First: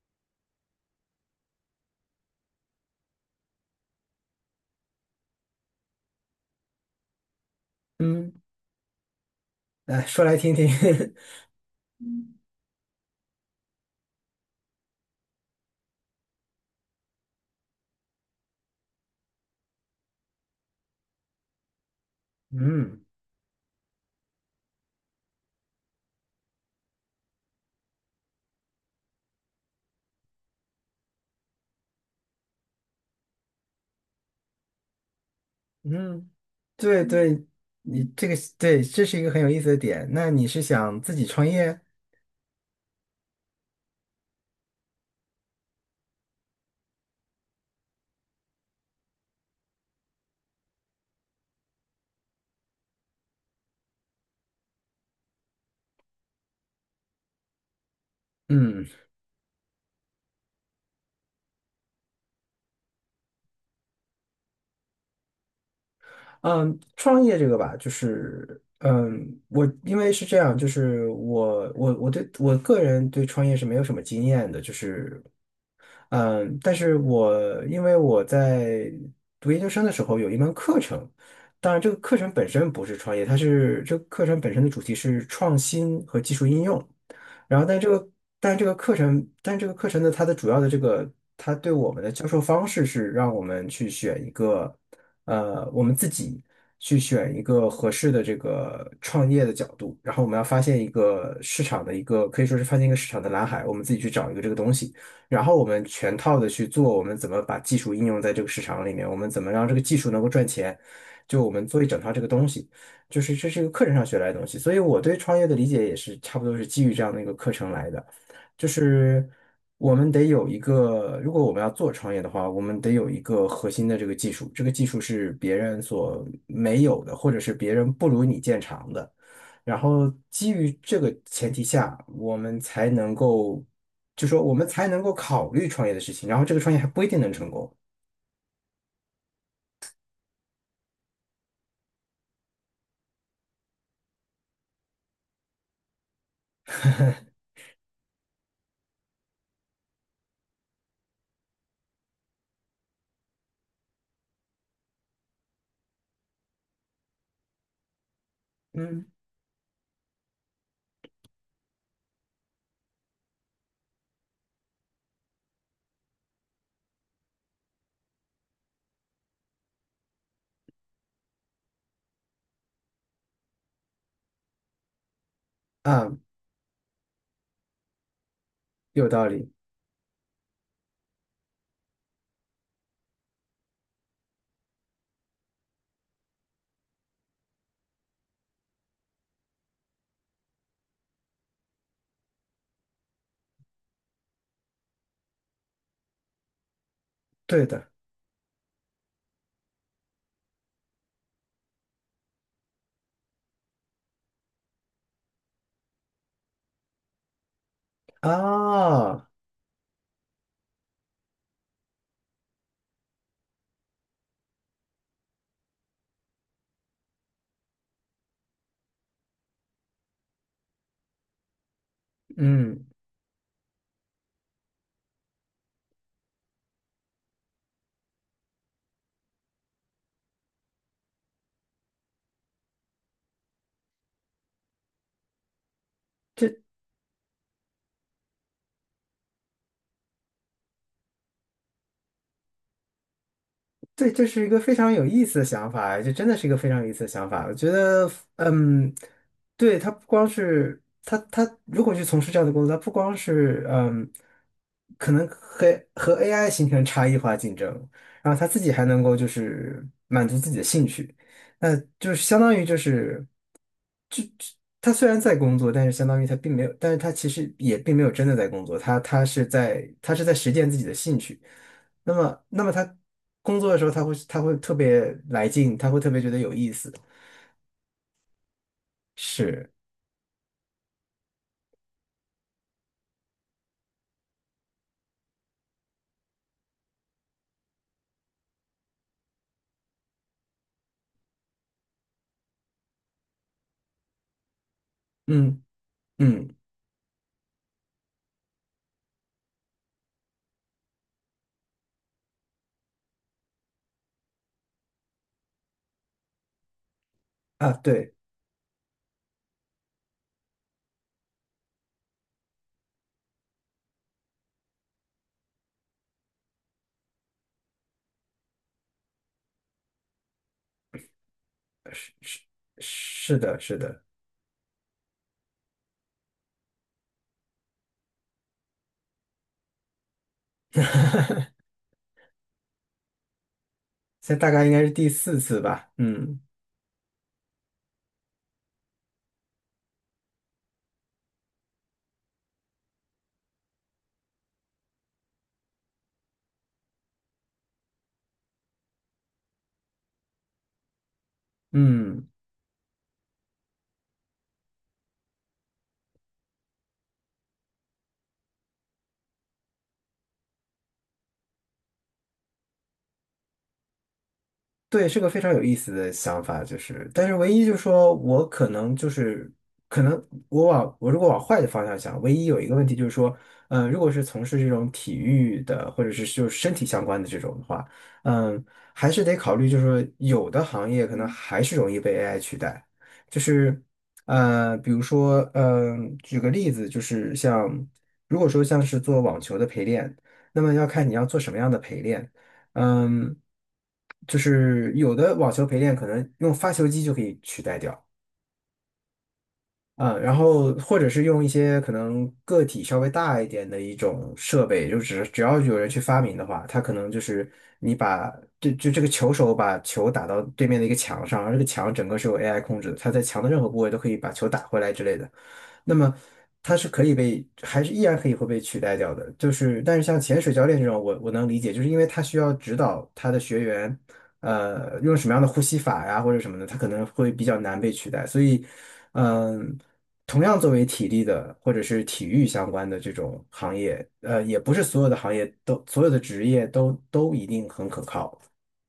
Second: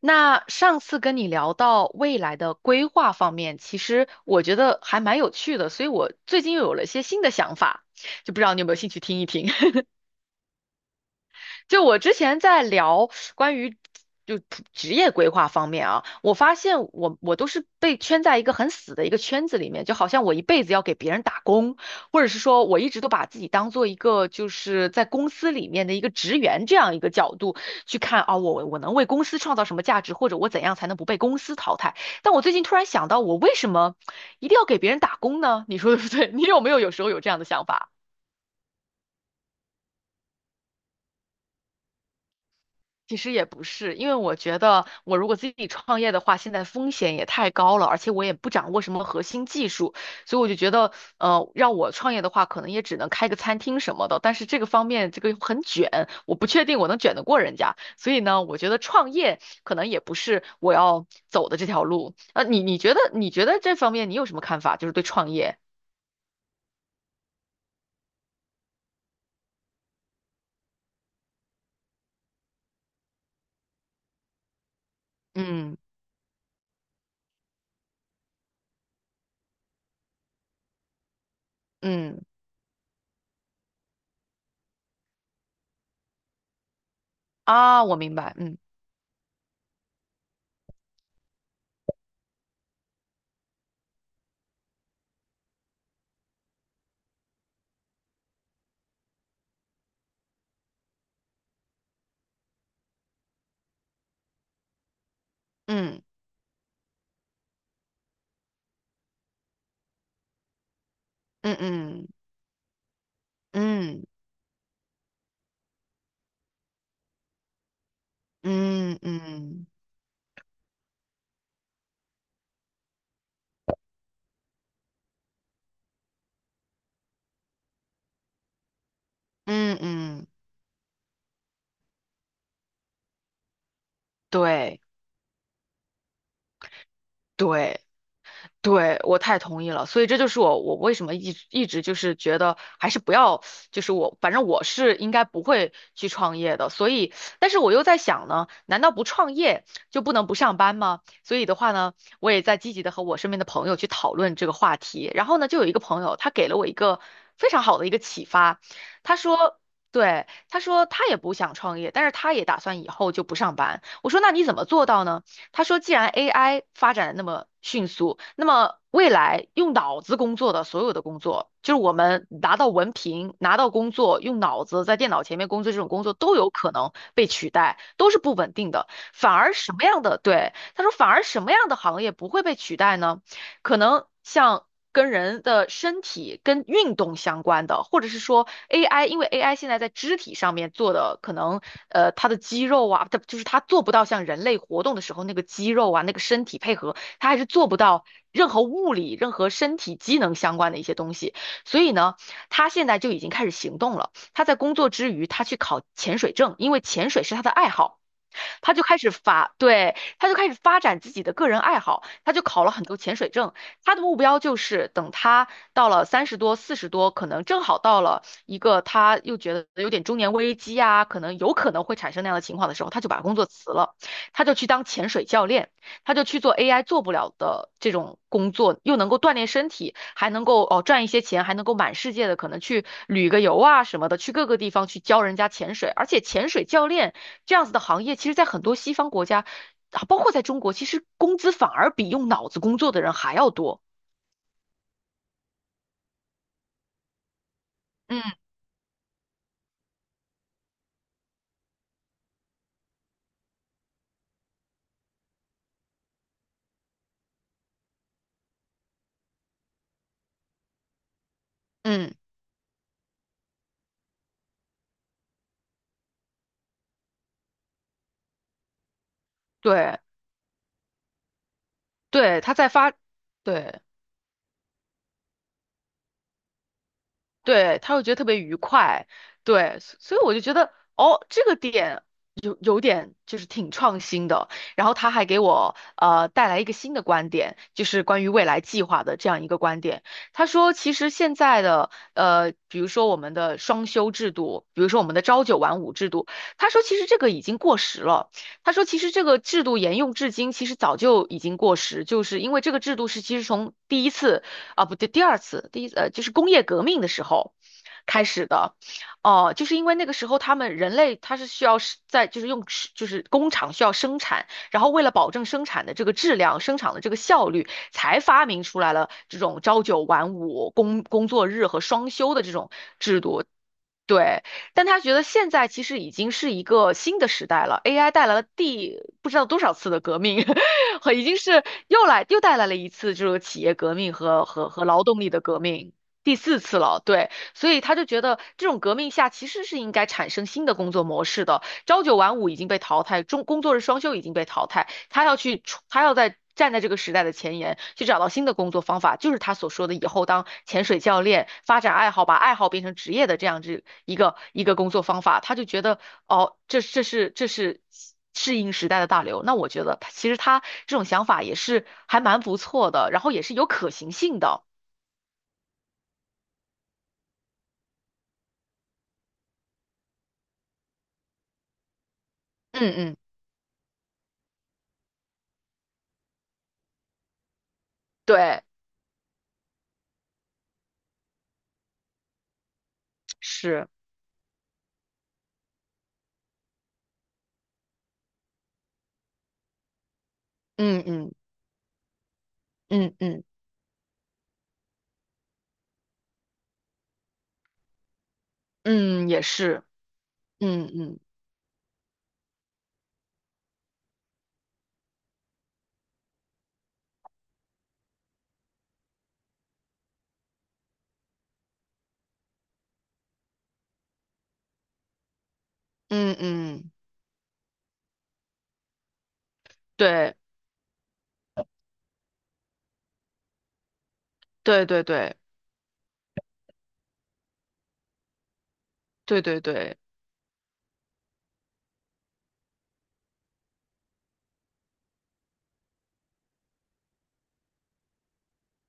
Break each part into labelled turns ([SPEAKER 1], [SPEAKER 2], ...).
[SPEAKER 1] 那上次跟你聊到未来的规划方面，其实我觉得还蛮有趣的，所以我最近又有了一些新的想法，
[SPEAKER 2] 嗯，
[SPEAKER 1] 就不知道你有没有兴趣听一听。
[SPEAKER 2] 来说来听听。
[SPEAKER 1] 就我之前在聊关于就普职业规划方面啊，我发现我都是被圈在一个很死的一个圈子里面，就好像我一辈子要给别人打工，或者是说我一直
[SPEAKER 2] 嗯
[SPEAKER 1] 都把自己当做一个就是在公司里面的一个职员这样一个角度去看啊，我能为公司创造什么价值，或者我怎样才能不被公司淘汰。但我最近突然想到，我为什么一定要给别人打工呢？你说对不
[SPEAKER 2] 嗯，
[SPEAKER 1] 对？你有没有有时
[SPEAKER 2] 对
[SPEAKER 1] 候有这样的
[SPEAKER 2] 对，
[SPEAKER 1] 想法？
[SPEAKER 2] 你这个对，这是一个很有意思的点。那你是想自己创业？
[SPEAKER 1] 其实也不是，因为我觉得我如果自己创业的话，现在风险也太高了，而且我也不掌握什么核心技术，所以我就觉得，让我创业的话，可能也只能开个餐厅什么的。但是这个方面，这个很卷，我不确定我能卷得过人家。所以呢，我觉得
[SPEAKER 2] 嗯
[SPEAKER 1] 创业可能也不是我要走的这条路。你觉得这方面你有什么看法？就是对创业，
[SPEAKER 2] 嗯，创业这个吧，就是嗯，我因为是这样，就是我对我个人对创业是没有什么经验的，就是
[SPEAKER 1] 嗯
[SPEAKER 2] 嗯，但是我因为我在读研究生的时候有一门课程，当然这个课
[SPEAKER 1] 嗯
[SPEAKER 2] 程本身不是创业，它是这个课程本身的主题是创新和技术应用。然后但
[SPEAKER 1] 啊，
[SPEAKER 2] 这
[SPEAKER 1] 我
[SPEAKER 2] 个
[SPEAKER 1] 明白，
[SPEAKER 2] 但
[SPEAKER 1] 嗯
[SPEAKER 2] 这个课程，但这个课程呢，它的主要的这个它对我们的教授方式是让我们去选一个我们自己去选一个合适的这个创业的角度，然后我们要发现一个市场的一个可以说是发现一个市场的蓝海，我们自己去找一个这个东西。然后我们
[SPEAKER 1] 嗯
[SPEAKER 2] 全套的去做，我们怎么把技术应用在这个市场里面，我们怎么让这个技术能够赚钱，就我
[SPEAKER 1] 嗯
[SPEAKER 2] 们做一整
[SPEAKER 1] 嗯
[SPEAKER 2] 套这个东西，就是这是一个课程上
[SPEAKER 1] 嗯
[SPEAKER 2] 学来的东西，所以我对创业的理解也是差不多是基于这样的一个课程来的，就
[SPEAKER 1] 嗯嗯。
[SPEAKER 2] 是
[SPEAKER 1] 嗯
[SPEAKER 2] 我们得有一个，如果我们要做创业的话，我们得有一个核心的这个技术，这个技术是别人所没有的，或者是别人不如你见长的。然
[SPEAKER 1] 嗯
[SPEAKER 2] 后
[SPEAKER 1] 嗯，
[SPEAKER 2] 基于这个前提下，我们才能够就说我们
[SPEAKER 1] 对
[SPEAKER 2] 才能够考虑创业的事情，然后这个创业还不一定能成功。
[SPEAKER 1] 对对，我太同意了，所以这就是我为什么一直就是觉得还是不要，就是我反正我是应该不会去创业的，所以但是我又在想呢，难道不创业就不能不上班吗？所以的话呢，我也在积极的和我身边的朋友去讨论这个话题，然后呢，就有一个朋友他给了我一个非常好的一个启发，
[SPEAKER 2] 嗯，
[SPEAKER 1] 他说。对，他说他也不想创业，但是他也打算以后就不上班。我说那你怎么做到呢？他说，既然 AI 发展得那么迅速，那么未来用脑子工作的所有的工作，就是我们拿到文凭、拿到工作，用脑子在电脑前面工作这种工作
[SPEAKER 2] 啊，
[SPEAKER 1] 都有可能被取代，都是不稳定的。
[SPEAKER 2] 有道
[SPEAKER 1] 反
[SPEAKER 2] 理，
[SPEAKER 1] 而什么样的，对，他说，反而什么样的行业不会被取代呢？可能像跟人的身体、跟运动相关的，或者是说 AI，因为 AI 现在在肢体上面做的，可能它的肌肉啊，它就是它做不到像人类活动的时候那个肌肉啊、那个身体配合，它还是
[SPEAKER 2] 对
[SPEAKER 1] 做不
[SPEAKER 2] 的
[SPEAKER 1] 到任何物理、任何身体机能相关的一些东西。所以呢，他现在就已经开始行动了。他在工作之余，他去考潜水证，因为潜水是他的爱好。他就开始
[SPEAKER 2] 啊，
[SPEAKER 1] 发，对，他就开始发展自己的个人爱好，他就考了很多潜水证，他的目标就是等他到了三十多、四十多，可能正好到了一个他又觉得有点中年危机啊，可能有可能会产生那样的情况的时
[SPEAKER 2] 嗯。
[SPEAKER 1] 候，他就把工作辞了，他就去当潜水教练，他就去做 AI 做不了的这种工作，又能够锻炼身体，还能够哦赚一些钱，还能够满世界的可能去旅个游啊什么的，去各个地方去教人家潜水，而且潜
[SPEAKER 2] 这。
[SPEAKER 1] 水教练这样子的行业，其实在很多西方国家。啊，包括在中国，其实工资反而比用脑子工作的人还要多。
[SPEAKER 2] 对，这是一个非常有意思的想法，这真的是一个非常有意思的想法。我觉得，
[SPEAKER 1] 嗯
[SPEAKER 2] 嗯，对，他不光是他如果去从事这样的工作，他不光是嗯，可能和AI 形成差异化竞争，然后他自己还能够就是满足自己的兴趣，那就
[SPEAKER 1] 嗯，
[SPEAKER 2] 是相当于就是，就就他虽然在工作，但是相当于他并没有，但是他其实也并没有真的在工作，
[SPEAKER 1] 对
[SPEAKER 2] 他是在实践自己的兴趣。那
[SPEAKER 1] 对，
[SPEAKER 2] 么，
[SPEAKER 1] 他
[SPEAKER 2] 那
[SPEAKER 1] 在
[SPEAKER 2] 么
[SPEAKER 1] 发，
[SPEAKER 2] 他工作的
[SPEAKER 1] 对。
[SPEAKER 2] 时候，他会特别来劲，他会特别觉得有意思。
[SPEAKER 1] 对，他会觉得特别愉快，
[SPEAKER 2] 是，
[SPEAKER 1] 对，所所以我就觉得，哦，这个点有点就是挺创新的。然后他还给我带来一个新的观点，就是关于未来计划的这样一个观点。他说，其实现在的比如说我们的双休制度，比如说我们的朝九
[SPEAKER 2] 嗯
[SPEAKER 1] 晚五制度，
[SPEAKER 2] 嗯
[SPEAKER 1] 他说其实这个已经过时了。他说，其实这个制度沿用至今，其实早就已经过时，就是因为这个制度是其实从第一次。啊，不对，第二次，第一就是工业革命的时候
[SPEAKER 2] 啊，对，
[SPEAKER 1] 开始的，哦、就是因为那个时候他们人类他是需要是在就是用是就是工厂需要生产，然后为了保证生产的这个质量、生产的这个效率，才发明出来了这种朝九晚五、工作日和双
[SPEAKER 2] 是
[SPEAKER 1] 休
[SPEAKER 2] 是
[SPEAKER 1] 的这种制
[SPEAKER 2] 是
[SPEAKER 1] 度。
[SPEAKER 2] 的，是的，
[SPEAKER 1] 对，但他觉得现在其实已经是一个新的时代了，AI 带来了第不知道多少次的革命，和已经是 又来又带来了一次这个企业革命
[SPEAKER 2] 现在
[SPEAKER 1] 和
[SPEAKER 2] 大概
[SPEAKER 1] 和
[SPEAKER 2] 应该
[SPEAKER 1] 和
[SPEAKER 2] 是
[SPEAKER 1] 劳
[SPEAKER 2] 第
[SPEAKER 1] 动力
[SPEAKER 2] 四
[SPEAKER 1] 的革
[SPEAKER 2] 次吧。
[SPEAKER 1] 命，第
[SPEAKER 2] 嗯
[SPEAKER 1] 四次了。对，所以他就觉得这种革命下其实是应该产生新的工作模式的，朝九晚五已经被淘汰，中工作日双休已经被淘汰，他要去出他要在站在这个时代的前沿，去找到新的工作方法，就是他所说的以后当潜水教练，发展爱好，
[SPEAKER 2] 嗯。
[SPEAKER 1] 把爱好变成职业的这样子一个工作方法。他就觉得，哦，这是适应时代的大流。那我觉得他其实他这种想法也是还蛮不错的，然后也是有可行性的。
[SPEAKER 2] 对，是个非常有意思的想法，就是，但是唯一就是说我可能就是，可能我如果往坏的方向想，唯一有一个
[SPEAKER 1] 嗯
[SPEAKER 2] 问题就是
[SPEAKER 1] 嗯，
[SPEAKER 2] 说，嗯、如果是从事这种体育的或者是就是身体相关的这种的话，
[SPEAKER 1] 对，
[SPEAKER 2] 嗯、还是得考虑，就是说有的行业可能还是容易被 AI 取代，就是，
[SPEAKER 1] 是，
[SPEAKER 2] 呃，比如说，嗯、举个例子，就是像如果说像是做网球的陪练，那么要
[SPEAKER 1] 嗯
[SPEAKER 2] 看你要
[SPEAKER 1] 嗯
[SPEAKER 2] 做什么样的陪练。
[SPEAKER 1] 嗯
[SPEAKER 2] 嗯，
[SPEAKER 1] 嗯
[SPEAKER 2] 就是有的网球陪练可能用发球机就可以取代掉，
[SPEAKER 1] 嗯，也是，
[SPEAKER 2] 嗯，然后
[SPEAKER 1] 嗯
[SPEAKER 2] 或者
[SPEAKER 1] 嗯
[SPEAKER 2] 是用一些可能个体稍微大一点的一种设备，就只要有人去发明的话，它可能就是你把这个球手把球打到对面的一个墙上，而这个墙整个是由 AI 控制的，它在墙的任何部位都可以把球打回来之类的。那么
[SPEAKER 1] 嗯
[SPEAKER 2] 它是
[SPEAKER 1] 嗯，
[SPEAKER 2] 可以被，还是依然可以会被取代掉的。就是，但是像
[SPEAKER 1] 对
[SPEAKER 2] 潜水教练这种，我能理解，就是因为他需要指导他的学员，
[SPEAKER 1] 对
[SPEAKER 2] 呃，
[SPEAKER 1] 对
[SPEAKER 2] 用什么
[SPEAKER 1] 对
[SPEAKER 2] 样的呼吸法呀，或者什么的，他可能会比较难被取代。所以，
[SPEAKER 1] 对对
[SPEAKER 2] 嗯、
[SPEAKER 1] 对。
[SPEAKER 2] 同样作为体力的或者是体育相关的这种行业，呃，也不是所有的行业都所有的职业都一定很可靠。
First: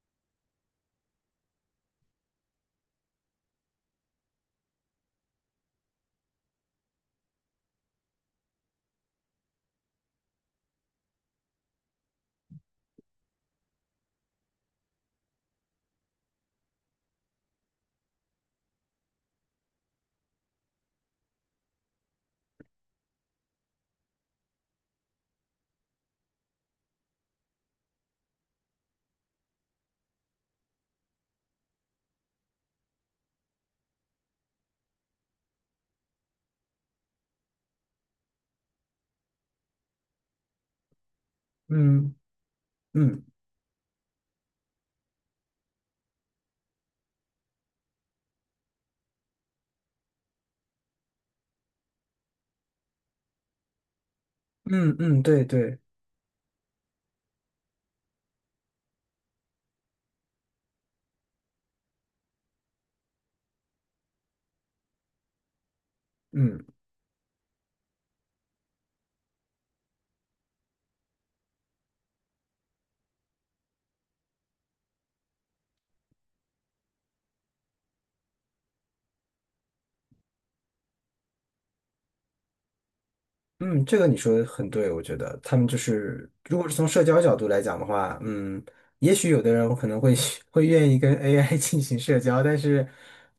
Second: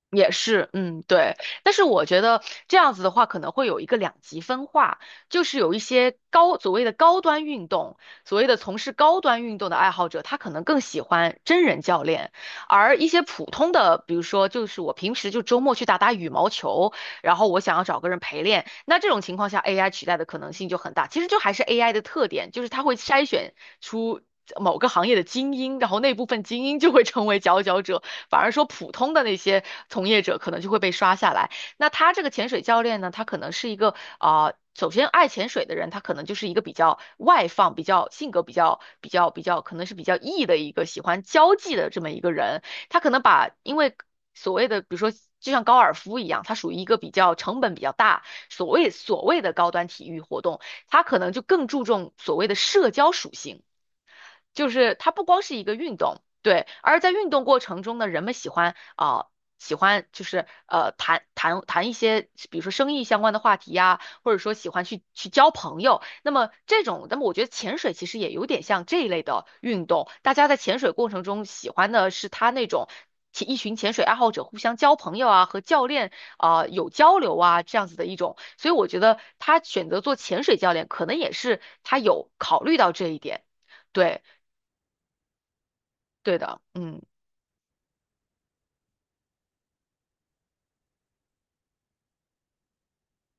[SPEAKER 1] 也是，嗯，对，但是我觉得这样子的话，可能会有一个两极分化，就是有一些高，所谓的高端运动，所谓的从事高端运动的爱好者，他可能更喜欢真人教练，而一些普通的，比如说就是我平时就周末去打打羽毛球，然后我想要找个人陪练，那这种情况下 AI 取代的可能性就很大。其实就还是 AI 的特点，就是它会筛选出。某个行业的精英，然后那部分精英就会成为佼佼者，反而说普通的那些从业者可能就会被刷下来。那他这个潜水教练呢，他可能是一个啊、呃首先爱潜水的人，他可能就是一个比较外放、比较性格比较，可能是比较 E 的一个喜欢交际的这么
[SPEAKER 2] 嗯
[SPEAKER 1] 一个人。他可能
[SPEAKER 2] 嗯
[SPEAKER 1] 把因为所谓的，比如说就像高尔夫一样，它属于一个比较成本比较大，所谓的高端体育活动，它可能就更注重所谓的社交属性。就
[SPEAKER 2] 嗯
[SPEAKER 1] 是它
[SPEAKER 2] 嗯，
[SPEAKER 1] 不光
[SPEAKER 2] 对
[SPEAKER 1] 是一个
[SPEAKER 2] 对，
[SPEAKER 1] 运动，对，而在运动过程中呢，人们喜欢啊、喜欢就是谈一些，比如说生意相关的话题呀、或者说喜欢去交朋友。那么
[SPEAKER 2] 嗯
[SPEAKER 1] 这种，那么我觉得潜水其实也有点像这一类的运动，大家在潜水过程中喜欢的是他那种。一群潜水爱好者互相交朋友啊，和教练啊、有交流啊，这样子的一种，所以我觉得他选择做潜水教练，可能也是他有考虑到这一点。
[SPEAKER 2] 嗯，这个你
[SPEAKER 1] 对，
[SPEAKER 2] 说的很对，我觉得他们就是，
[SPEAKER 1] 对
[SPEAKER 2] 如
[SPEAKER 1] 的，
[SPEAKER 2] 果是从
[SPEAKER 1] 嗯
[SPEAKER 2] 社交角度来讲的话，嗯，也许有的人可能会 会愿意跟 AI 进行社交，但是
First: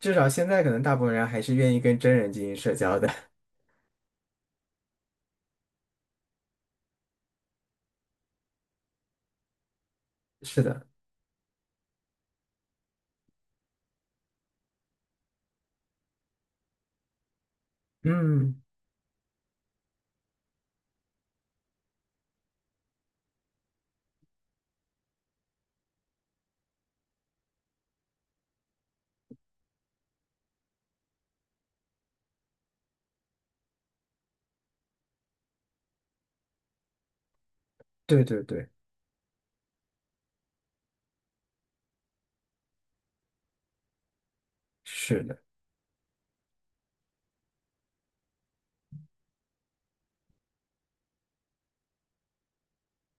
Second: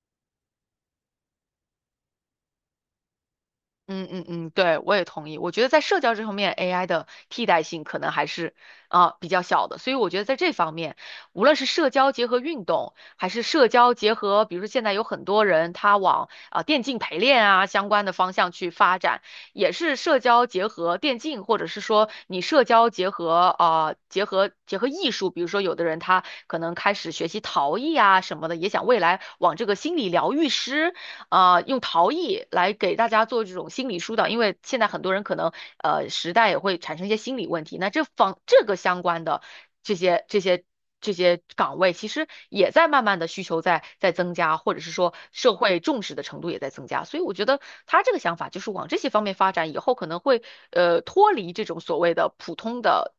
[SPEAKER 2] 至少现在可能大部分人还是愿意跟真人进行社交的。
[SPEAKER 1] 嗯嗯嗯，对，我也同意。我觉得在社交这方面，AI 的替代性可能还是比较小的，所以我觉得在这
[SPEAKER 2] 是
[SPEAKER 1] 方
[SPEAKER 2] 的，
[SPEAKER 1] 面，无论是社交结合运动，还是社交结合，比如说现在有很多人他往电竞陪练啊相关的方向
[SPEAKER 2] 嗯，
[SPEAKER 1] 去发展，也是社交结合电竞，或者是说你社交结合结合艺术，比如说有的人他可能开始学习陶艺啊什么的，也想未来往这个心理疗愈师。用陶艺来给大家做这种心理疏导，因为现在很多人可能时代也会产生一些心理问题，那这
[SPEAKER 2] 对
[SPEAKER 1] 方
[SPEAKER 2] 对
[SPEAKER 1] 这
[SPEAKER 2] 对，
[SPEAKER 1] 个相关的这些这些这些岗位，其实也在慢慢的需求在增加，或者是说
[SPEAKER 2] 是的。
[SPEAKER 1] 社会重视的程度也在增加，所以我觉得他这个想法就是往这些方面发展，以后可能会脱离这种所谓的普通的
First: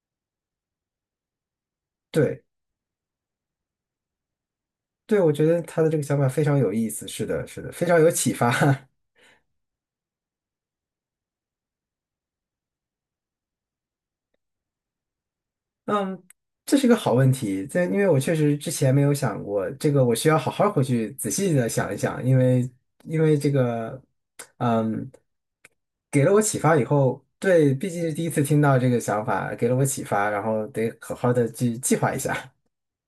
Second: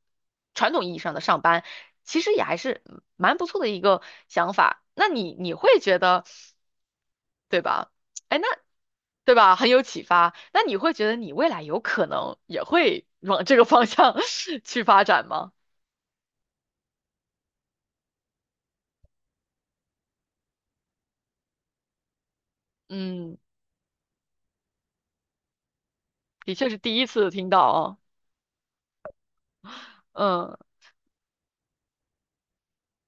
[SPEAKER 1] 传统意义上的上班，其实
[SPEAKER 2] 对，
[SPEAKER 1] 也还是蛮不错的一个想法。那
[SPEAKER 2] 对，我
[SPEAKER 1] 你
[SPEAKER 2] 觉
[SPEAKER 1] 你
[SPEAKER 2] 得
[SPEAKER 1] 会
[SPEAKER 2] 他的这
[SPEAKER 1] 觉
[SPEAKER 2] 个想
[SPEAKER 1] 得
[SPEAKER 2] 法非常有意思，是的，是
[SPEAKER 1] 对
[SPEAKER 2] 的，非
[SPEAKER 1] 吧？
[SPEAKER 2] 常有启
[SPEAKER 1] 哎，那
[SPEAKER 2] 发。
[SPEAKER 1] 对吧？很有启发。那你会觉得你未来有可能也会往这个方向 去发展吗？
[SPEAKER 2] 嗯，这是一个好问题，这因为我确实之前没有想过这个，我需要好好回去仔细的想一想，因为因为
[SPEAKER 1] 嗯，
[SPEAKER 2] 这个，嗯，给了我
[SPEAKER 1] 的
[SPEAKER 2] 启
[SPEAKER 1] 确
[SPEAKER 2] 发
[SPEAKER 1] 是
[SPEAKER 2] 以
[SPEAKER 1] 第一
[SPEAKER 2] 后，
[SPEAKER 1] 次听到
[SPEAKER 2] 对，毕
[SPEAKER 1] 啊。
[SPEAKER 2] 竟是第一次听到这个想法，给了我启发，然
[SPEAKER 1] 嗯，
[SPEAKER 2] 后得好好的去计划一下。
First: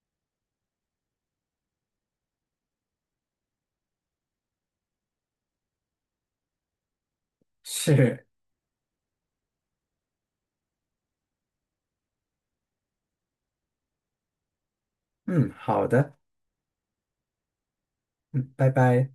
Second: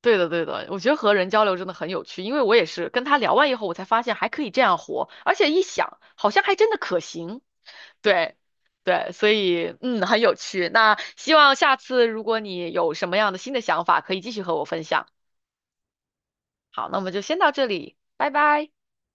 [SPEAKER 1] 对的，对的，我觉得和人交流真的很有趣，因为我也是跟他聊完以后，我才发现还可以这样活，而且一想，好像还真的可行。
[SPEAKER 2] 是，
[SPEAKER 1] 对，对，所以嗯，很有趣。那希望下次如果你有什么样的新的想法，可以继续和我分享。
[SPEAKER 2] 嗯，好的，
[SPEAKER 1] 好，那我们就先到这里，拜
[SPEAKER 2] 嗯，拜
[SPEAKER 1] 拜。
[SPEAKER 2] 拜。